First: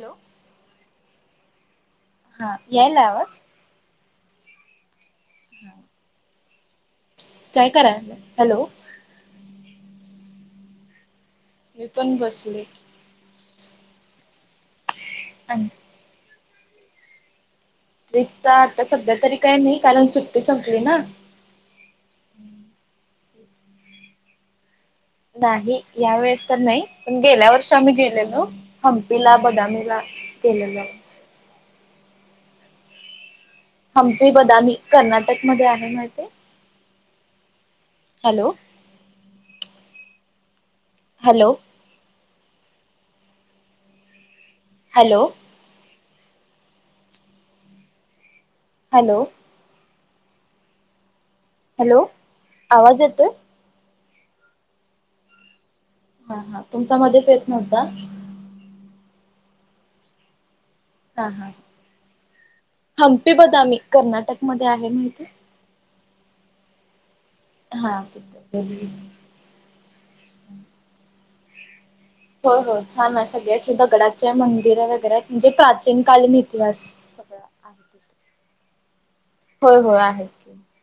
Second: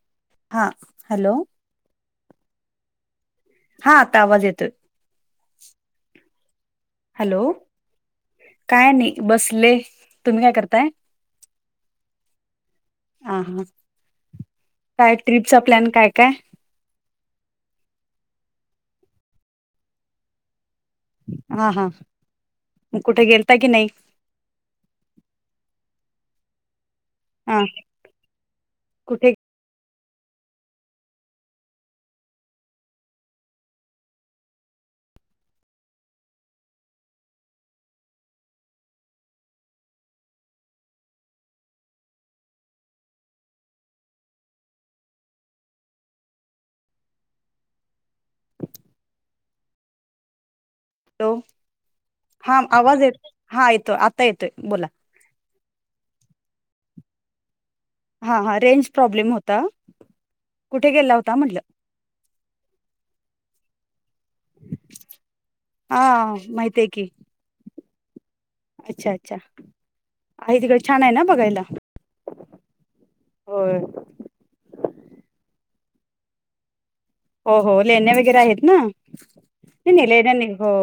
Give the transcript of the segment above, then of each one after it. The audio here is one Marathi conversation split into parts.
हॅलो हा, हॅलो. हा यायलाय आवाज हा आता आवाज येतोय. हा. हॅलो, हॅलो [inaudible] काय नाही बसले. तुम्ही काय करताय? मी पण बसले. हा, हा काय ट्रिपचा प्लॅन काय काय? आता सध्या तरी काही नाही कारण सुट्टी संपली. ना हा हा कुठे गेलता कि नाही? [inaudible] नाही या वेळेस तर नाई. पण गेल्या हा वर्षी आम्ही गेलेलो कुठे हंपीला बदामीला गेलेलो. हंपी बदामी कर्नाटक मध्ये आहे माहिताय. Hello. Hello. Hello. Hello. Hello hello हा आवाज येत हा येतोय आता येतोय बोला. हा हा तुमचा मधेच येत न्हवता. हा हा रेंज प्रॉब्लेम होता. कुठे गेला हा होता हा म्हटलं हंपी बदामी कर्नाटक मध्ये आहे माहिताय? हा माहित हाय की. हा. अच्छा अच्छा आहे तिकड छान आहे ना बघायला हो हो छान अ सगळ्या होय दगडाचे मंदिर वगैरे म्हणजे प्रा चीन कालीन इतिहास सगळं आहे हो हो लेण्या तिथे. वगैरे आहेत ना नई नई लेण्या नाही हो.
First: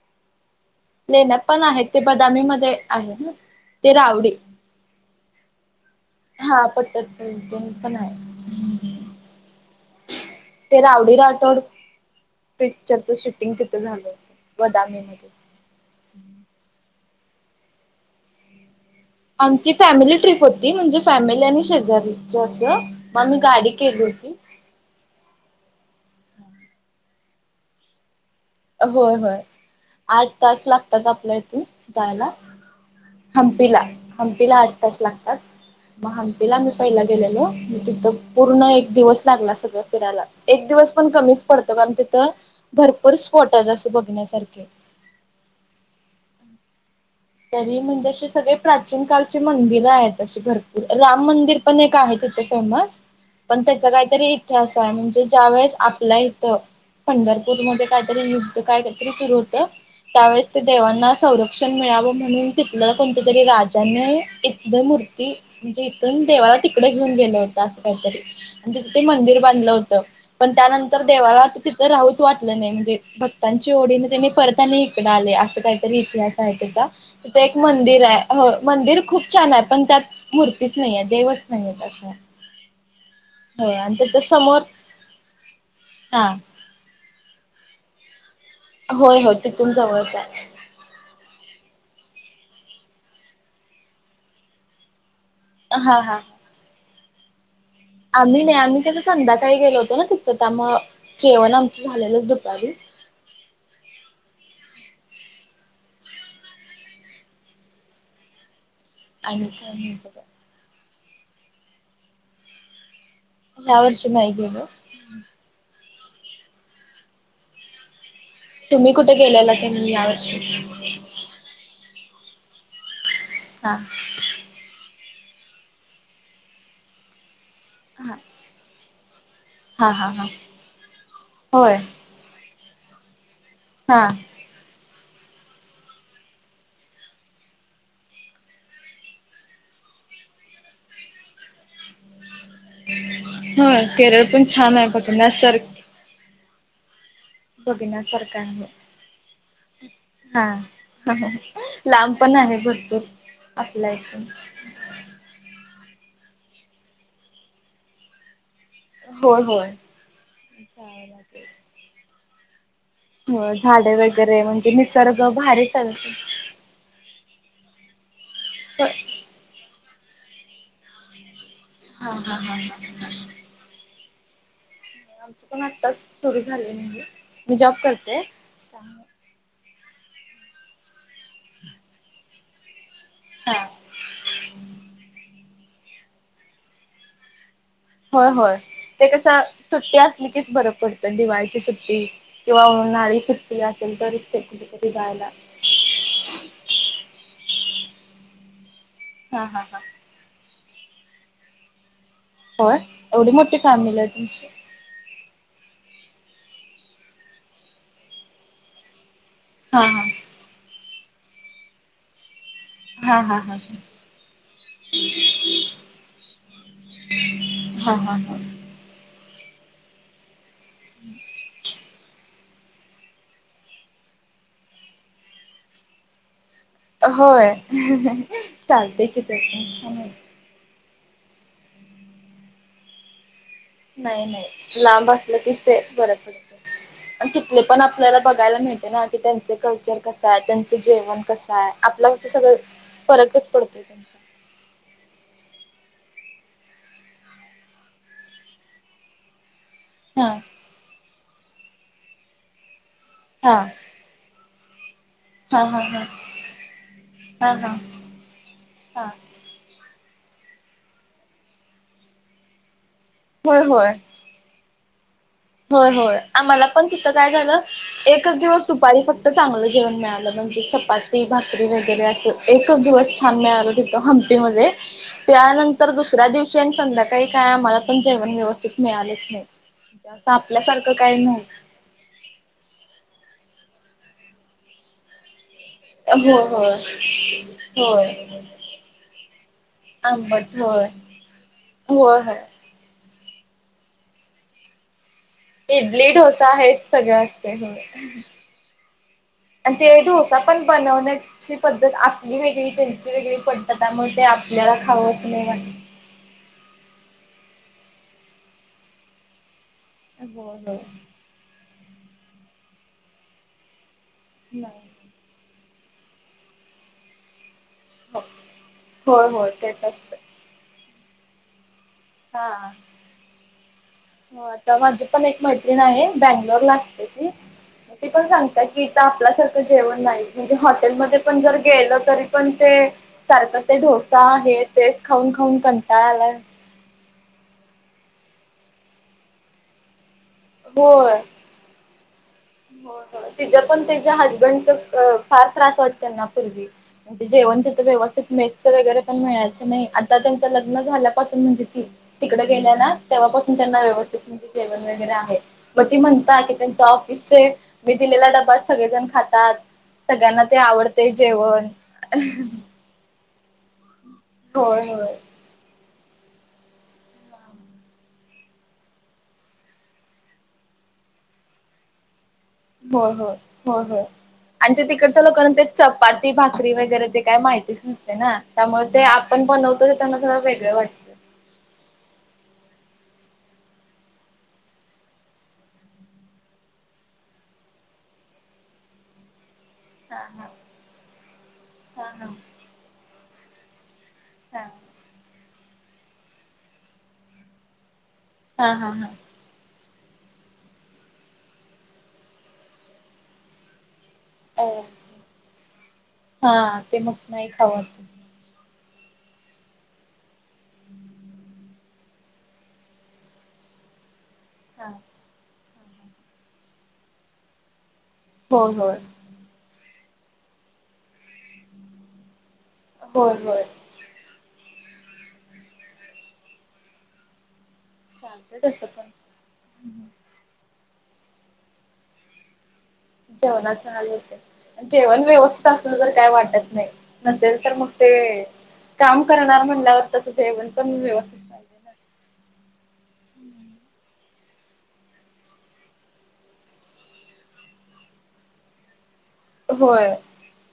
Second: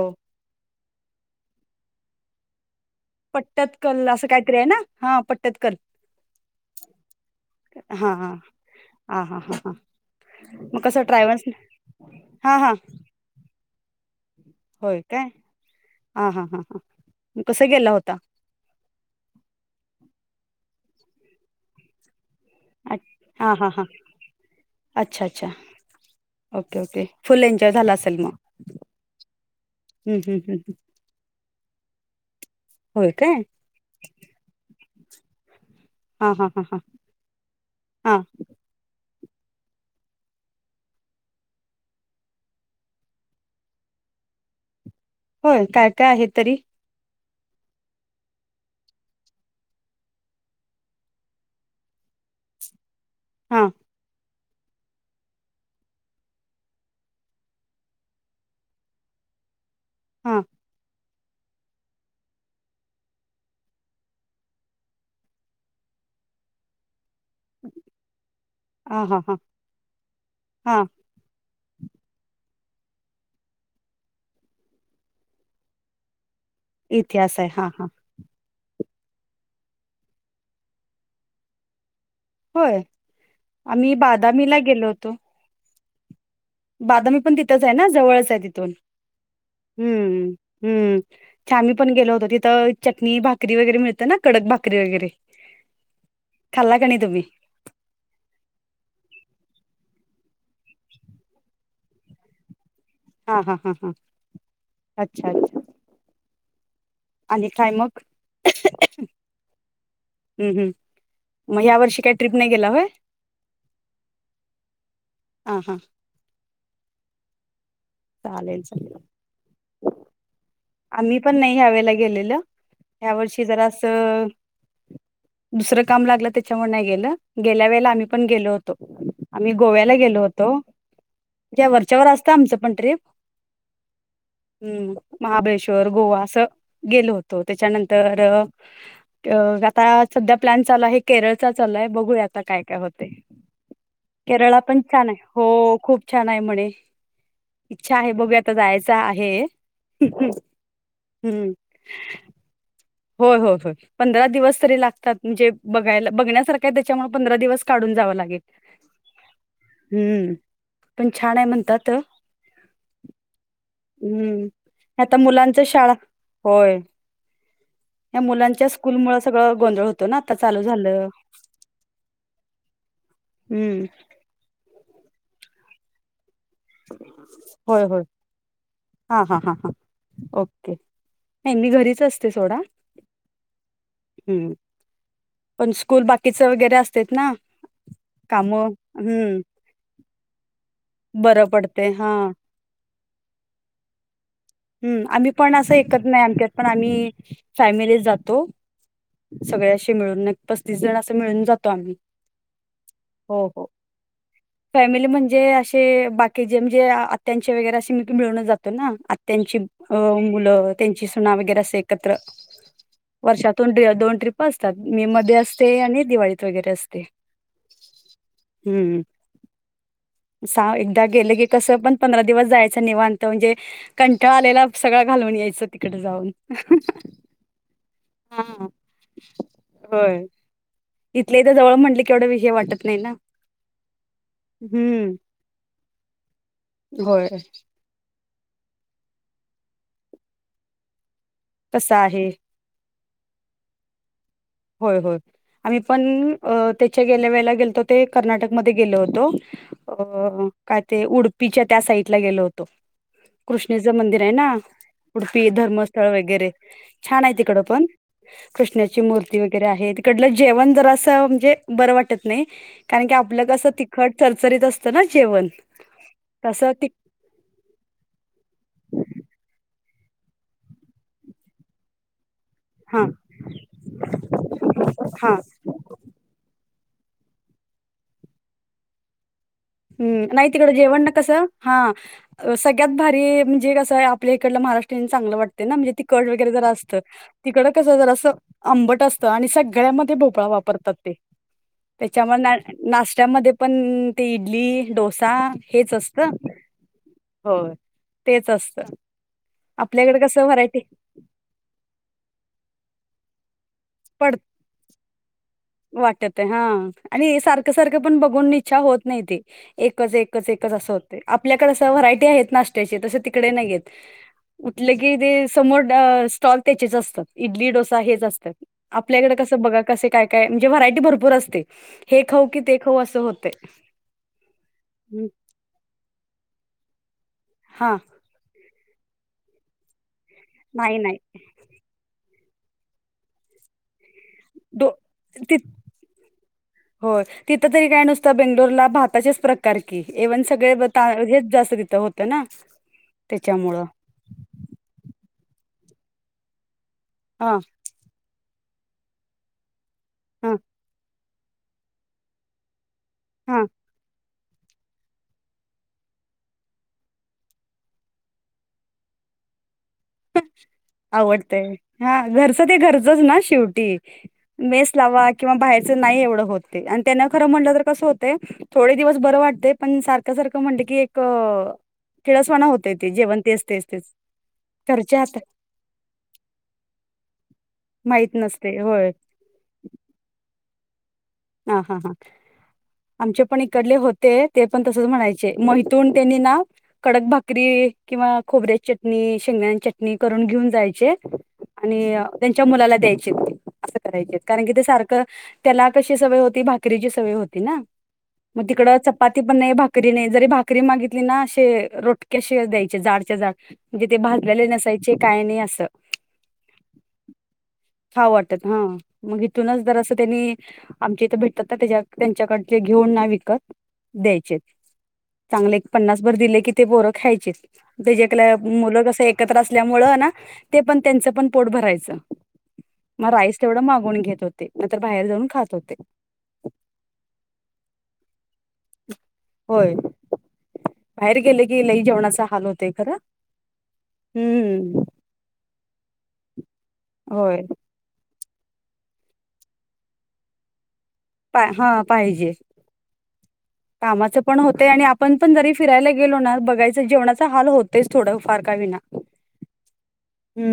लेण्यात पण आहेत ते बदामी मध्ये आहेत ना पट्टत ते कल असं रावडी काहीतरी आहे ना हा पट्टत कल. हा पट्टत कल तून पण हाय. हा हा हा हा हा ते मग कसं रावडी ट्रॅव्हल्स राठोड हा हा पिक्चरच शूटिंगि तिथं झालं बदामी होय काय मध्ये. हा हा हा हा कस गेला होता? आमची फॅमिली ट्रिप होती म्हणजे फॅमिली आणि शेजारी. जे असं मग मी हा हा गाडी हा केली होती. अच्छा अच्छा ओके ओके फुल एन्जॉय झाला असेल मग. होय होय हम्म आठ हम्म तास हम्म लागतात आपल्या इथून जायला. होय काय हंपीला हंपीला आठ तास लागतात. म हा हा हंपीला हा आम्ही हा पहिला गेलेलो तिथ हा पूर्ण एक दिवस लागला सगळ फिरायला एक दिवस पण कमीच पडतो कारन तिथ भरपूर पोट जसं बघण्यासारखे. होय काय काय आहे तरी? तरी म्हणजे असे सगळे प्राचीन काळचे मंदिरं आहेत अशी भरपूर राम मंदिर पण एक आहे. तिथे फेमस हा पण त्याचा काहीतरी इतिहास हाय म्हणजे ज्या वेळेस आपल्या इथं पंढरपूरमध्ये काहीतरी युद्ध कायतरी सुरू होतं हा त्यावेळेस ते देवांना संरक्षण मिळावं म्हणून तिथलं कोणत्या तरी राजान इथली मूर्ती म्हणजे इथून देवाला तिकड घेऊन गेला होता अस काही तरी ते तिथं हा हा हा मंदिर बांधलं होत पण हा त्यानंतर देवाला आ तर राहूच वाटलं नाही म्हणजे भक्तांची ओढीने त्यांनी परतानी इकडं आले असं काहीतरी इतिहास आहे तेचा. इतिहास तिथे आहे एक हा हा मंदिर हाय ह मंदिर खूप छान आहे पण त्यात मूर्तीच नैयेय देवच नैयेत असं. होय होय आम्ही आणि त्याच्या बादामीला समोर गेलो होतो. हा. बादामी पण तिथंच आहे ना जवळच आहे तिथून होय होय तिथून जवळच हम्म आहे हम्म. च आम्ही पण गेलो होतो तिथं चटणी भाकरी वगैरे मिळतं ना कडक भाकरी वगैरे. अ हा हा. ला गणी तुम्ही. आम्ही नाई आम्ही कसं संध्याकाळी गेलो होतो ना तिथं त्यामुळं जेवण आमचं झालेलंच दुपारी. हा हा हा हा अच्छा अच्छा. आणि काय मग? आणि काय बगा म या वर्षी काय ट्रिप नाही गेला होय यावर्षी नाय गेलो हां हां चालेल तुम्ही चालेल कुठे गेलेला की नाही या वर्षी आम्ही पण नाही ह्यावेेळेला गेलेलं ह्या वर्षी जरा हा असं दुसरं काम लागलं त्याच्यामुळ नाही गेलं गेल्या वेळेला आम्ही हा पण गेलो होतो आम्ही हा गोव्याला हा गेलो हा होतो [unintelligible] होय वरच्यावर असतं आमचं पण ट्रिप हा हम्म महाबळेश्वर गोवा असं गेलो होतो त्याच्यानंतर अ.. अ आता सध्या प्लॅन चालू आहे केरळ चा चालाय बघूयात आता काय काय होतंय केरळला पण छान आहे हो.. खूप छान आहे म्हणे इच्छा आहे बघुयात आता जायचं आहे हा हम्म. ह-ह-ह लांब पण आहे भर होय होय होय पंधरा दिवस तरी लागतात म्हणजे बघायला-बघण्यास सारखं आहे त्यामुळं पंधरा दिवस काढून जावं लागेल होय होय हम्म पण छान आहे म्हणतात होय झाडे वगैरे हम्म. म्हणजे आता निसर्ग मुलांच भारी शाळा चालतं होय. या मुलांच्या स्कूलमुळं सगळं गोंधळ होतो ना आता चालू झालं हा हा हा हा ह हम्म. आमचं पण आत्ताच सुरू झाले नाही मी जॉब होय, होय. करते त्यामुळं हां, हां, हां, हां. ओके नाही मी घरीच असते सोडा हा हम् पण स्कूल बाकीचं वगैरे असतेत ना होय होय कामं. ते हम्म. कसं सुट्टी असली कीच बरं पडतंय बरं दिवाळी पडते. सुट्टी हां. किंवा उन्हाळी सुट्टी असेल तरच ते कुठेतरी हम्म जायला आम्ही पण असं एकत नाही आमच्यात पण आम्ही फॅमिलीच जातो हा हा हा सगळ्याशी मिळून पस्तीस जण असं मिळून जातो आम्ही होय एवढी हो मोठी हो. फॅमिलीये तुमची फॅमिली म्हणजे असे बाकी जे म्हणजे आ-आत्यांचे वगैरे असे म- मिळून जातो ना त्यांची हा अ.. मुलं त्यांची सुना वगैरे असे एकत्र हा हा हा हा वर्षातून [unintelligible] दोन ट्रिप असतात मे मध्ये असते आणि दिवाळीत वगैरे असते [unintelligible] हा हा हा हम्म एकदा गेलं की कसं पण पंधरा दिवस जायचं निवांत म्हणजे कंटाळा आलेला सगळा घालवून यायचं तिकडं जाऊन होय हा चालते की ते छान इथले इथं जवळ म्हटलं की एवढं विषय वाटत नाही ना नाही नाही लांब हम्म असलं कीच ते बरं पडतं होय आणि तिथले पण आपल्याला बघायला मिळते ना की त्यांचं कल्चर कसंय त्यांचं जेवण कसंय तसं आहे. आपल्यांकडच सगळं फरकच पडतोय तुमचा होय होय आम्ही पण अ.. त्याच्या गेल्या वेळेला गेलतो ते कर्नाटकमध्ये गेलो होतो हा अ.. काय ते उडुपीच्या त्या साइडला गेलो होतो हा कृष्णेचं मंदिर आहे ना उडपी हा हा हा धर्मस्थळं वगैरे छानय हा तिकडं हा पण कृष्णाची हा मूर [unintelligible] तिकडलं जेवण जरासं म्हणजे बरं वाटत नय कारण की आपलं होय कसं होय तिखट चरचरीत असतं ना जेवण होय होय आम्हाला तसं ति पण तिथं काय झालं एकच दिवस दुपारी फक्त चांगलं जेवण मिळालं म्हणजे चपाती भाकरी वगैरे असं एकच हा दिवस छान मिळालं तिथं हंपीमध्ये हा त्यानंतर दुसऱ्या दिवशी संध्याकाळी काय आम्हाला पण जेवण व्यवस्थित मिळालेच नाही असं हम् नाही तिकडं आपल्यासारखं जेवण ना काही कसं नव्हतं हा अ.. सगळ्यात भारी जे कस आहे आपल्या इकडच महाराष्ट्रीयन चांगलं वाटतं म्हणजे ते कट होय वगैरे जरा होय असतं तिकड कसं जर होय असं आंबट असतं आणि सगळ्यामध्ये भोपळा वापरतात आंबट होय होय होय त्यांच्यामध्ये नाष्टा मध्ये पण इडली डोसा हेच इडली असतं ढोसा आहेच सगळे असते होय तेच असतं आणि ते आपल्याकडे डोसा कसं पण व्हरायटी बनवण्याची पद्धत आपली वेगळी त्यांची वेगळी पद्धत तर त्यामुळे ते पडतं आपल्याला खावंच नाही वाटत वाटत आहे हा आणि सारखं सारखं पण बघून इच्छा होत नाही ती एकच एकच होय एकच होय. असं होत आपल्याकडे असं व्हरायटी आहेत नाश्त्याची तसे तिकडे नाही आहेत नाही उठलं की ते समोर स्टॉक त्याचेच असतात इडली डोसा हेच असतात होय आपल्याकडे होय कसं बघा तेच कसे असतं काय काय म्हणजे व्हरायटी भरपूर असते हे हा खाऊ की ते खाऊ असं होते हो आता माझी पण हम्म, एक मैत्रिण आहे बँंगलोर ला असते हा ते पण सांगता की इथं आपल्यासारखं जेवण नाही म्हणजे नाही नाही हॉटेलमध्ये पण जर गेलं तरी पण ते सारखं ते डोसा आहे डो तेच खाऊन खाऊन कंटाळा आलाय होय तिथं तरी काय नुसतं बेंगलोरला भाताचेच प्रकार की इव्हन सगळे होय. हेच जास्त तिथं होतं ना हो तिच्या पण त्याच्यामुळं तिच्या हसबंडच फार त्रास होत त्यांना पूर्वी हा जेवण तिथ व्यवस्थित मेसच वगैरे पण मिळायचं नाही आता त्यांच हा लग्न झालं म्हणजे तिकडे गेल्या ना तेव्हापासून हा त्यांना व्यवस्थित व्यवस्थित जेवण वगैरे आहे पण ती म्हणते ना मी दिलेला डबा सगळेजण खातात सगळ्यांना ते आवडते जेवण आवडतय हा घरचं ते घरचच ना शेवटी होय मेस होय लावा किंवा बाहेर नाही एवढं होत ते आणि त्यांना खरं म्हटलं तर कसं होतंय थोडे दिवस बरं वाटतंय आणि सारखं सारखं म्हटलं की एक किळसवाणा होतय ते होय होय जेवन तेच होय तेच होय तेच आणि घरच्या तिकडच्या हात लोकांना ते चपाती भाकरी वगैरे ते काय माहिती माहित नसते त्यामुळे ते होय आपण बनवतो त्यांना वेगळे वाटत हा हा हा आमचे पण इकडले होते ते पण तसच म्हणायचे मग इथून त्यांनी ना कडक भाकरी किंवा खोबऱ्याची चटणी शेंगदान्याची चटणी हा करून हा घेऊन जायचे आणि हा हा त्यांच्या मुलाला द्यायचे असं करायचे कारण की ते सारखं त्याला कशी सवय होती भाकरीची सवय होती ना मग हा हा तिकड हा हा चपाती पण नाही भाकरी भाकरीने जरी भाकरी मागितली ना असे रोटक्याशी द्यायचे जाडच्या जाड म्हणजे ते अ भाजलेले नसायचे काय नाही असं हा ते मग नाही खाऊ खाऊ वाटत हा मग इथूनच जरासं त्यांनी आमच्या इथं भेटतात तर त्या त्यांच्याकडून घेऊन ना विकत द्यायचे हा चांगले पन्नास भर दिले कि ते पोरं खायचीत होय मुल होय अस एकत्र असल्या ना ते पण त्यांच पण पोट भरायचं मग होय राईस होय तेवढ मागून घेत होते नाहीतर बाहेर जाऊन खात होते चालतंय तसं पण होय बाहेर गेले की लई जेवणाचा हाल होत जेवणाच हाल होते जेवण व्यवस्थित असलं तर काय वाटत नाही होय नसेल तर मग ते काम करणार म्हणल्यावर तसं जेवण पण व्यवस्थित पाहिजे हा ना पाहिजे. कामाच पण होते आणि आपण पण जरी फिरायला गेलो ना बघायचं जेवणाचा हाल होतेच थोडं फार का होईना होय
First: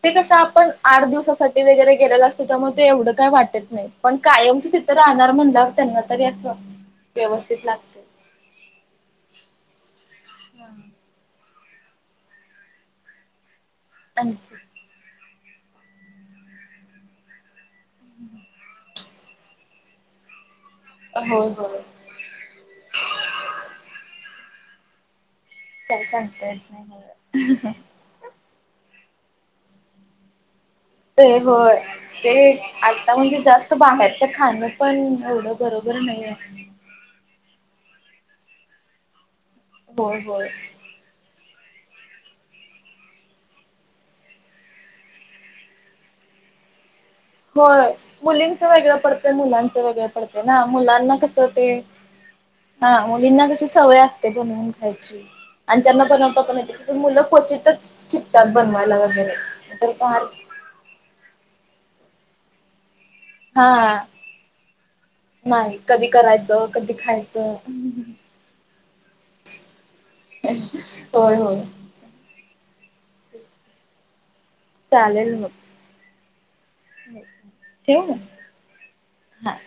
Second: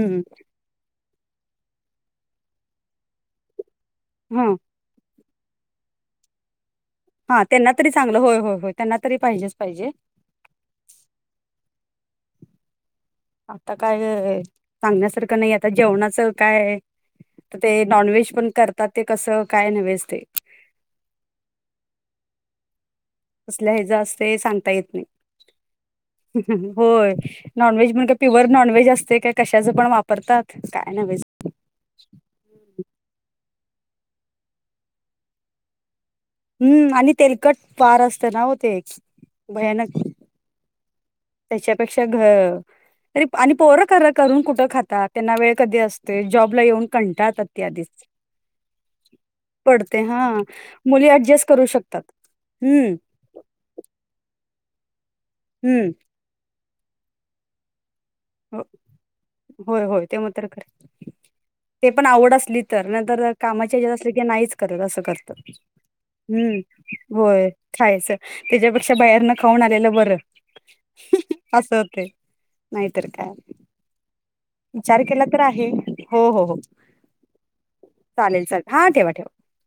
ते कस आपण आठ दिवसासाठी वगैरे गेलेलं असतंय तर मग ते एवढं काही वाटत नाही पण हा कायमच तिथं राहणार म्हणल्यावर त्यांना तरी असं हा व्यवस्थित त्यांना तरी लागतंय चांगलं होय होय होय त्यांना तरी पाहिजेच पाहिजे हा आता काय आणखी सांगण्यासारखं नाही आता जेवणाचं काय तर ते नॉनव्हेज पण करतात ते कसं काय नव्हेच ते होय होय कसल्या हेज असतय सांगता येत नाही काय सांगता येत नाही होय मला नॉनव्हेज म्हण का प्युअर नॉनव्हेज असतय ते काय कशाच पण वापरतात काय नव्हेच ते होय ते आता म्हणजे जास्त बाहेरच खाणं पण एवढं बरोबर नाहीये. हम्म आणि तेलकट फार असत ना होते होय होय त्याच्यापेक्षा घ तरी आणि पोरं खर करून कुठं खातात त्यांना वेळ कधी असतोय जॉबला येऊन कंटाळतात ते होय आधीच मुलींचं वेगळं पडतंय मुलांचं पडते वेगळं हां, पडतंय ना मुली मुलांना कसं ॲडजस्ट करू ते शकतात. हा हं, मुलींना कशी सवय असते. बनवून खायची आणि हं. त्यांना बनवता पण मुलं क्वचितच शिकतात हो, बनवायला वगैरे होय, तर होय. ते फार मात्र खरं. ते पण आवड असली तर कामाच्या हेचात असलं की नाहीच करत असं करतात नाही कधी हम्म करायचं कधी होय खायचं [unintelligible] त्याच्यापेक्षा बाहेर न खाऊन आलेलं बर होय होय तर काय विचार केला चालेल तर मग आहे हो हो हो ठेवू मग चालेल चालेल हा ठेवा ठेवा हा.